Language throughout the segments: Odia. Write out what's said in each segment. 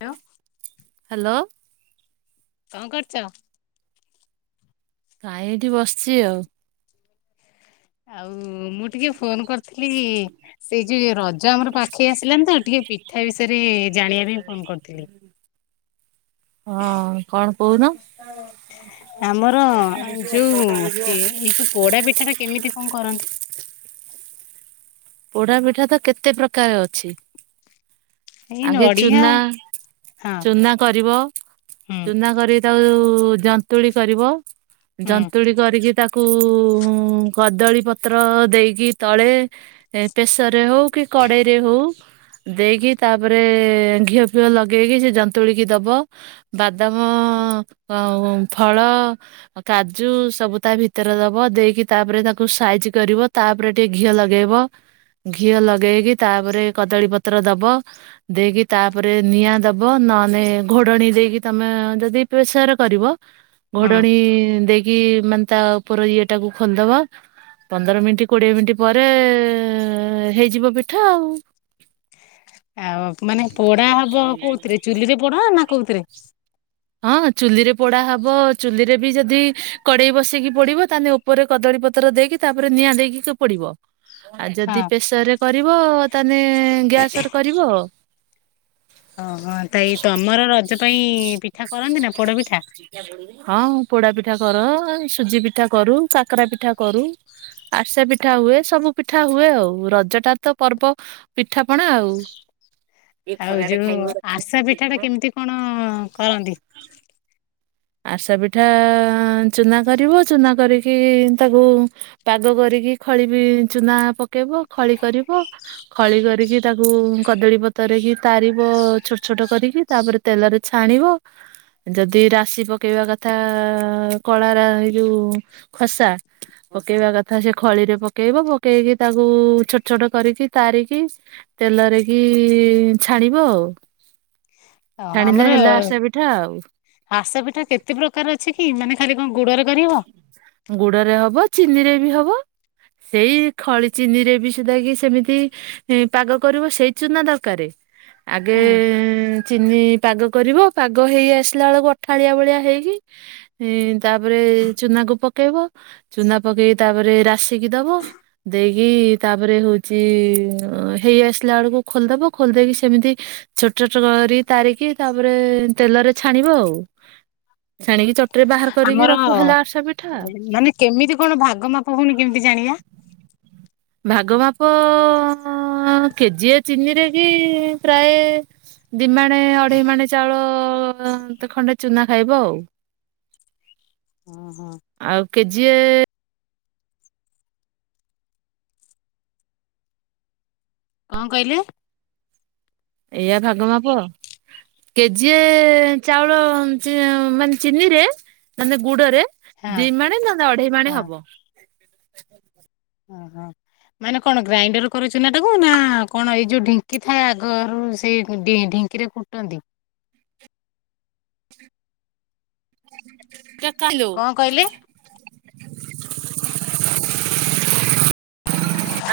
ହ୍ୟାଲୋ କଣ କରୁଛ? କାଁ ଏଇଠି ବସିଛି ଆଉ ଆଉ ଓ ମୁଁ ଟିକେ ଫୋନ କରିଥିଲି ସେଇ ଯୋଉ ରଜ ଆମର ପାଖେଇ ଆସିଲାାନ ତ ଟିକେ ପିଠା ବିଷୟରେ ଜାଣିବା ପାଇଁ ଫୋନ କରିଥିଲି ହଁ କଣ କହୁନ ଆମର ଯୋଉ ଅଛି ଏଇ ଯୋଉ ପୋଡା ପିଠାଟା କେମିତି କରନ୍ତି। ପୋଡା ପିଠା ତ କେତେ ପ୍ରକାର ଅଛି। ଏଇ ଆଗେ ନଡିଆ ଚୁନା ହଁ ଚୁନା କରିବ ହୁଁ ଚୁନା କରି ତାକୁ ଉ ଉ ଜନ୍ତୁଳି କରିବ। ହୁଁ ଜନ୍ତୁଳି କରିକି ତା କୁ କଦଳୀ ପତ୍ର ଦେଇକି ତଳେ ପ୍ରେସରରେ ହଉ କି କଡ଼େଇରେ ହଉ ଦେଇକି ତାପରେ ଘିଅ ଫିଅ ଲଗାଇକି ସେ ଯନ୍ତୁଳିକି ଦେବ ବାଦାମ ଫଳ କାଜୁ ସବୁ ତା ଭିତରେ ଦେବ ଦେଇକି ତାପରେ ତାକୁ ସାଇଜ୍ କରିବ ତାପରେ ଟିକିେ ଘିଅ ଲଗାଇବ ଘିଅ ଲଗାଇକି ତାପରେ କଦଳୀପତ୍ର ଦେବ। ଦେଇକି ତାପରେ ନିଆଁ ଦବ ନହେଲେ ଘୋଡଣୀ ଦେଇକି ତମେ ଯଦି ପେସର କରିବ ହଁ। ଘୋଡଣୀ ଦେଇକି ମାନେ ତା ଉପର ଇଏ ପିଠାକୁ ଖୋଲିଦବା ପନ୍ଦର ମିନିଟ କୋଡିଏ ମିନିଟ ପରେ ହେଇଯିବ ପିଠା ଆଉ ଆଉ ମାନେ ପୋଡା ହବ କୋଉଥିରେ ଚୁଲି ରେ ପୋଡା ନା କୋଉଥିରେ ହଁ ଚୁଲିରେ ପୋଡା ହବ ଚୁଲିରେ ବି ଯଦି କଡେଇ ବସେଇକି ପଡିବ ତାହେଲେ ଉପରେ କଦଳୀ ପତ୍ର ଦେଇକି ତାପରେ ନିଆଁ ଦେଇକି ପଡିବ। ଆଉ ହଁ। ଯଦି ପ୍ରେସର ରେ କରିବ ତାହେଲେ ଗ୍ୟାସରେ କରିବ। ଓହୋ ତେଇ ତମର ରଜ ପାଇଁ ପି ହଁ। ପୋଡା ପିଠା କର ସୁଜି ପିଠା କରୁ କକରା ପିଠା କରୁ ଆସା ପିଠା ହୁଏ ସବୁ ପିଠା ହୁଏ ଆଉ ରଜଟା ତ ପର୍ବ ପିଠାପଣା ଆଉ ଆଉ ଯୋଉ ଆସା ପିଠା ଟା କେମିତି କଣ କରନ୍ତି? ଆରସା ପିଠା ଚୁନା କରିବ ଚୂନା କରିକି ତାକୁ ପାଗ କରିକି ଖଳ ବିି ଚୁନା ପ ପକେଇବ ଖଳି କରିବ ଖଳି କରିକି ତାକୁ କଦଳୀ ପତର କି ତାରିବ ଛୋଟ ଛୋଟ କରିକି ତାପରେ ତେଲରେ ଛାଣିବ ଯଦି ରାଶି ପକେଇବା କଥା କଳାର ଏଇ ଯୋଉ ଖସା ପକେଇବା କଥା ସେ ଖଳିରେ ପକେଇବ ପକେଇକି ତାକୁ ଛୋଟ ଛୋଟ କରିକି ତାରିକି ତେଲରେ କିି ଛାଣିବ ଆଉ। ଓହୋ ଛାଣିଲେ ହେଲା ଆସେ ପିଠା ଆଉ ଇଟା କେତେ ପ୍ରକାର ଅଛି କି ମାନେ ଖାଲି କଣ ଗୁଡରେ କରିହବ? ଗୁଡରେ ହବ ଚିନି ରେ ବି ହବ। ସେଇ ଖଳି ଚିନି ରେ ବି ସୁଧା କି ସେମିତି ପାଗ କରିବ ସେଇ ଚୁନା ଦରକାର। ଆଗେ ହୁଁ ଏ ଏଁ ପାଗ କରିବ ପାଗ ହେଇ ଆସିଲା ବେଳକୁ ଅଠାଳିଆ ଭଳିଆ ହେଇକି ତା ତାପରେ ଚୁନାକୁ ପକେଇବ ଚୂନା ପକେଇକି ତାପରେ ରାସିକି ଦବ ଦେଇକି ତାପରେ ହଉଛି ହେଇ ଆସିଲା ବେଳକୁ ଖୋଲିଦବ ଖୋଲି ଦେଇକି ସେମିତି ଛୋଟ ଛୋଟ କରି ତାରିକି ତାପରେ ତେଲରେ ଛାଣିବ ଆଉ ଛାଣିକି ରେ ବାହାର କରିକି ହ ରଖ। ମାନେ କେମିତି କଣ ଭାଗ ମାପ ହଉନି କେମିତି ଜାଣିବା? ଭାଗ ମାପ କେଜିଏ ଚିନିରେ କି ପ୍ରାୟ ଦିମାଣେ ଅଢେଇ ମାଣେ ଚାଉଳ ଖଣ୍ଡେ ଚୂନା ଖାଇବ ଆଉ ଓହୋ ଆଉ କେ ଯିଏ। କଣ କହିଲେ? ଏଇଆ ଭାଗ ମାପ କେଜି ଚାଉଳ ମାନେ ଚିନିରେ ମାନେ ଗୁଡରେ ହଁ ଦି ମାଣେ ନହଲେ ଅଢେଇ ମାଣେ ହଁ ହବ। [inaudible] ଓହୋ ମାନେ କଣ ଗ୍ରାଇଣ୍ଡର କରୁଛୁ ନା ଟାକୁ ନା କଣ ଏଇ ଯୋଉ ଢିଙ୍କି ଥାଏ ଆଗରୁ ସେଇ ଢିଙ୍କିରେ ଫୁଟନ୍ତି। କେ କଲୋ କଣ କହିଲେ?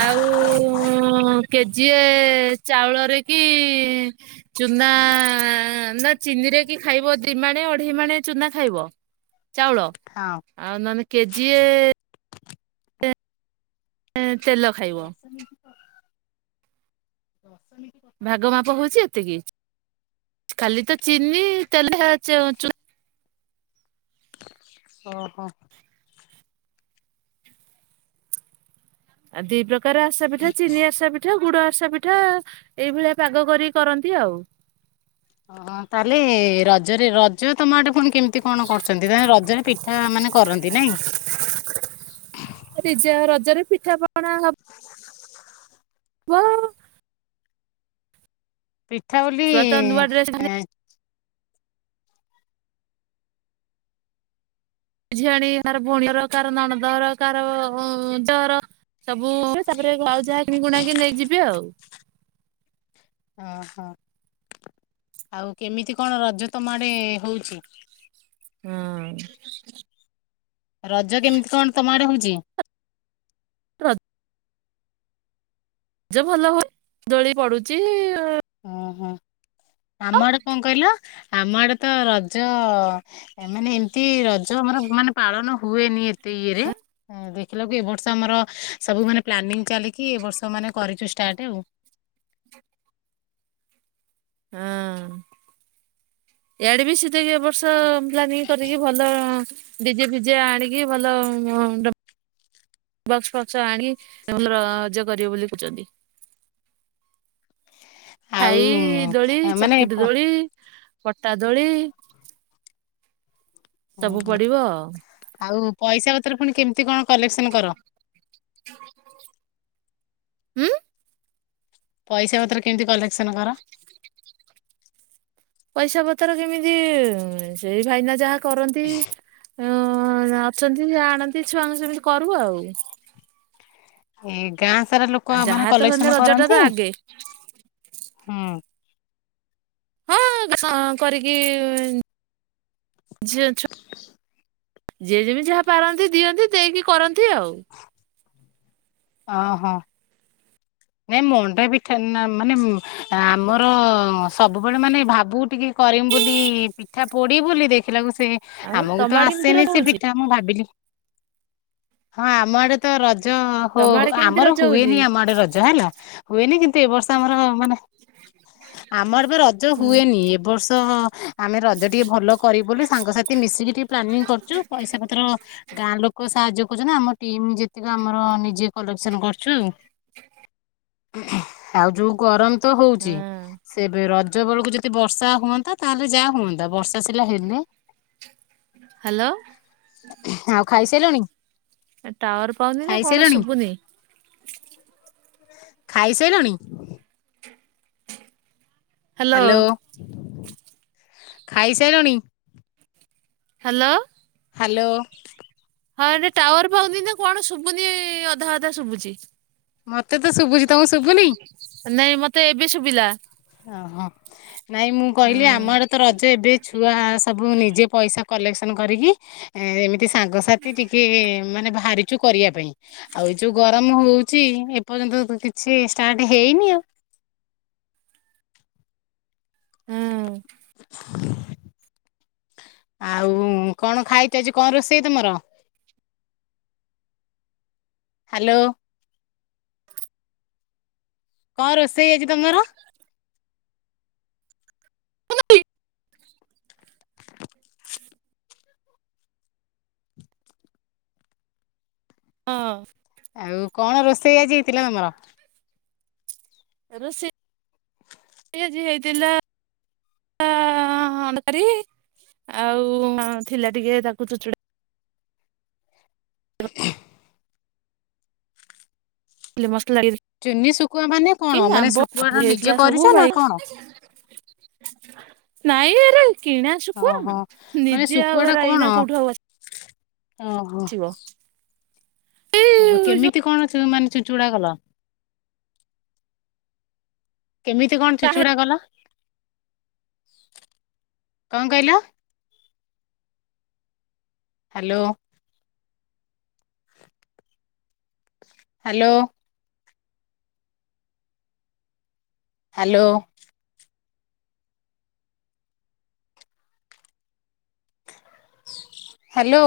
ଆଉ କେଜିଏ ଚାଉଳରେ କି? ଚୁନା। ଚିନି ରେ କି ଖାଇବ ଦିମାଣେ ଅଢେଇ ମଣେ ଚୁନା ଖାଇବ। ଚାଉଳ ହଁ। ଆଉ ନେଲେ କେଜିିଏ ତେଲ ଖାଇବ। ବସ ନେଇ ଭାଗ ମାପ ହଉଛି ଏତିକି। କଲି ତ ଚିିନି ତେଲ ହେଚୁ ଓ ହୋ ଆ ଦପ ଆସାି ଚିନିସାିଠା ଗୁଡ ବର୍ଷା ପିଠା ଏଇଭଳିଆ ପାଗ କରି କରନ୍ତି ଆଉ। ଓ ତାହେଲେ ରଜରେ ରଜ ତମ ଆଟେ ପୁଣି କେମିତି କଣ କରଛନ୍ତି ତାଲେ ରଜରେ ପିଠା ମାନେ କରନ୍ତି ନାଇଁ [inaudible] ରିଜା ରଜରେ ପିଠା। ପଣ ହ ପୁଅ ପିଠାଉଲି ଛୁଆ ତ ନୂଆ ଡ୍ରେସ ଏଁ ଝିଆଣି ହେ ନାର ଭୋଉଣୀ ହର କାହାର ନଣନ୍ଦର ହର କାହାର ଉ ଜହର ସବୁ ସେ ତାପରେ ଆଉ ଯାହା କିଣିକୁଣାକି ନେଇ ଯିବି ଆଉ। ଅଁ ହଁ ଆଉ କେମିତି କଣ ରଜ ତମ ଆଡ଼େ ହୋଉଚି? ଉଁ ରଜ କେମିତି କଣ ତମ ଆଡ଼େ ହୋଉଚି? ର ଜ ଭଲ ହୁଏ ଦୋଳି ପଡୁଚି। ଉଁ ହୁଁ। ଆମ ଆଡ଼େ କଁ କହିଲ ଆମ ଆଡ଼େ ତ ରଜ ଏ ମାନେ ଏମିତି ର ଜ ଆମର ମାନେ ପାଳନ ହୁଏନି ଏ ତେ ଇଏରେ ଏଁ ଦେ ଥିଲ କି ଏ ବର୍ଷ ଆମର ସବୁ ମାନେ ପ୍ଲାନିଂ ଚାଲିକି ଏ ବର୍ଷ ମାନେ କରିଚୁ ଟାଟେ ଆଉ। ହଁ ୟାଡ଼େ ବି ଦିକ୍ ଏ ବର୍ଷ ପ୍ଲାନିଂ କରିକି ଭଲ ଡିଜେ ଫିଜେ ଆଣିକି ଭଲ ଡ ବକ୍ସ ଫକ୍ସ ଆଣି ଏବଲ ରଜ କରିବେ ବୋଲି କହୁଚନ୍ତି। ଆଉ ଖାଇ ଦୋଳି ଆଉ ମାନେ ଚକିରି ପ- ଦୋଳି ପଟା ଦୋଳି ସବୁ ଓହୋ। ପଡ଼ିବ। ଆଉ ପଇସା ପତ୍ର ଫୁଣି କେମିତି କଣ କଲେକ୍ସନ କର। ଉଁ? ପଇସା ପତ୍ର କେମତି କଲେକ୍ସନ କର? ପଇସା ପତ୍ର କେମିତି ଉଁ ସେଇ ଭାଇନା ଯାହା କରନ୍ତି। ଓ ଅଛନ୍ତି ଜାଣନ୍ତି ଛୁଆଙ୍କୁ ସେମିତି କରୁ ଆଉ। ଏଉ ଗାଁ ସାରା ଲୋକ ଆ ଆଉ ମାନେ ଯାହା ତ ହେଲେ କଲେକ୍ସନ ରଜ ଟା ତ କରନ୍ତି। ଆଗେ ହୁଁ। ହଁ କ କରିକି ଝିଅ ଛୁଆ ଯିଏ ଯେମିତି ଯାହା ପାରନ୍ତି ଦିଅନ୍ତି ଦେଇକି କର ନ୍ତି ଆଉ। ଓ ହଁ ନାଇ ମଣ୍ଡା ପିଠା ନାଁ ମାନେ ଆମର ସବୁବେଳେ ମାନେ ଭାବୁ ଟିକେ କରିବୁ ବୋଲି, ପିଠା ପୋଡିବୁ ବୋଲି ଦେଇଥିଲା ସେ ଆଉ ଆମକୁ ତ ତମ ଆଡେ କେମିତି ଆସେନି ରଜ ସେ ହଉଛି? ପିଠା, ମୁଁ ଭାବିଲି ହଁ ଆମ ଆଡେ ତ ରଜ ହୋ ତମ ଆଡେ କେମିତି ଆମର ରଜ ହଉଛି? ହୁଏନି ଆମ ଆଡେ ର ଜ ହେଲା, ହୁଏନି କିନ୍ତୁ ଏବର୍ଷ ଆମର ମାନେ ଆମର ବି ରଜ ହୁଁ। ହୁଏନି ଏ ବର୍ଷ ଆମେ ରଜ ଟିକେ ଭଲ କରିବୁ ବୋଲି ସାଙ୍ଗସାଥି ମିଶିକି ଟିକେ ପ୍ଲାନିଂ କରିଛୁ, ପଇସା ପତ୍ର ଗାଁ ଲୋକ ସାହାଯ୍ୟ କହୁଛି ନା, ଆମ ଟିମ୍ ଯେତିକି ଆମର ନିଜେ କଲେକ୍ସନ କରିଛୁ। ଖାଲି ଆଉ ଯୋଉଁ ଗରମ ତ ହଉଛି ହଁ ସେ ଏବେ ର ରଜ ବେଳକୁ ଯଦି ବର୍ଷା ହୁଅନ୍ତା ତାହେଲେ ଯାହା ହୁଅନ୍ତା ବର୍ଷା ସିଲା ହେଇନି। ହାଲୋ ଖାଇ ସାଇଲଣି? ଏ ଟାୱାର ପାଉନି ନା କଣ ଶୁଭୁନି? ଖାଇ ସାଇଲଣି? ହ୍ୟାଲୋ ହାଲୋ, ଖାଇ ସାଇଲଣି? ହାଲୋ, ହାଲୋ ହଁ, ଏଠି ଟାୱାର ପାଉନି ନା କଣ ଶୁଭୁନି ଅଧା ଅଧା ଶୁଭୁଛିି। ମତେ ତ ଶୁଭୁଛି। ତମକୁ ଶୁଭୁନି ନାଇଁ ମତେ ଏବେ ଶୁଭିଲା, ଓ ହଁ ନାଇଁ ମୁଁ ହଁ କହିଲି ଆମଆଡେ ତ ରଜ ଏବେ ଛୁଆ ସବୁ ନିଜେ ପଇସା, କଲେକ୍ସନ କରିକି ଏମିତି ସାଙ୍ଗସାଥି ଟିକେ ମାନେ ବାହାରିଛୁ କରିବା ପାଇଁ, ଆଉ ଏ ଯୋଉ ଗରମ ହଉଛି ଏପର୍ଯ୍ୟନ୍ତ କିଛି ଷ୍ଟାର୍ଟ ହେଇନି ଆଉ। ହଁ ଆଉ କଣ ଖାଇଛ? ଆଜି କଣ ରୋଷେଇ ତମର? ହାଲୋ, କଣ ରୋଷେଇ ଆଜି ତମର? [inaudible] ହଁ ଆଉ କଣ ରୋଷେଇ ଆଜି ହେଇଥିଲା ତମର? ରୋଷେଇ ଆଜି ହେଇଥିଲା ଆ ଆ ତରକାରୀ ଆଉ ଥିଲା ଟିକେ ତାକୁ ଚୁଚୁଡା। ଖାଲି ମ ଚୁନି ଶୁଖୁଆ ମାନେ କଣ ମାନେ ଆମ୍ବ ଶୁଖୁଆଟା ପୁଡି ନିଜେ ହେଇଥିଲା ସବୁ କରିଛ ନା ଭାଇ କଣ? ନାଇ ଆରେ କିଣା ଶୁଖୁଆ ଓହୋ ମାନେ ନିଜେ ଆଉ ଏରା ଏଇନା କୋଉଠୁ ଆଉ ଓ ହୋ। ଆସିବ ଓହଃ ଏଇ କେମିତି କଣ ମାନେ ଚୁଚୁଡା କଲ। କେମିତି କଣ ଯୋଉ ଚୁଚୁଡା କଲ? କଣ କଇଲ? ହାଲୋ। ହାଲୋ। ହାଲୋ। ହାଲୋ।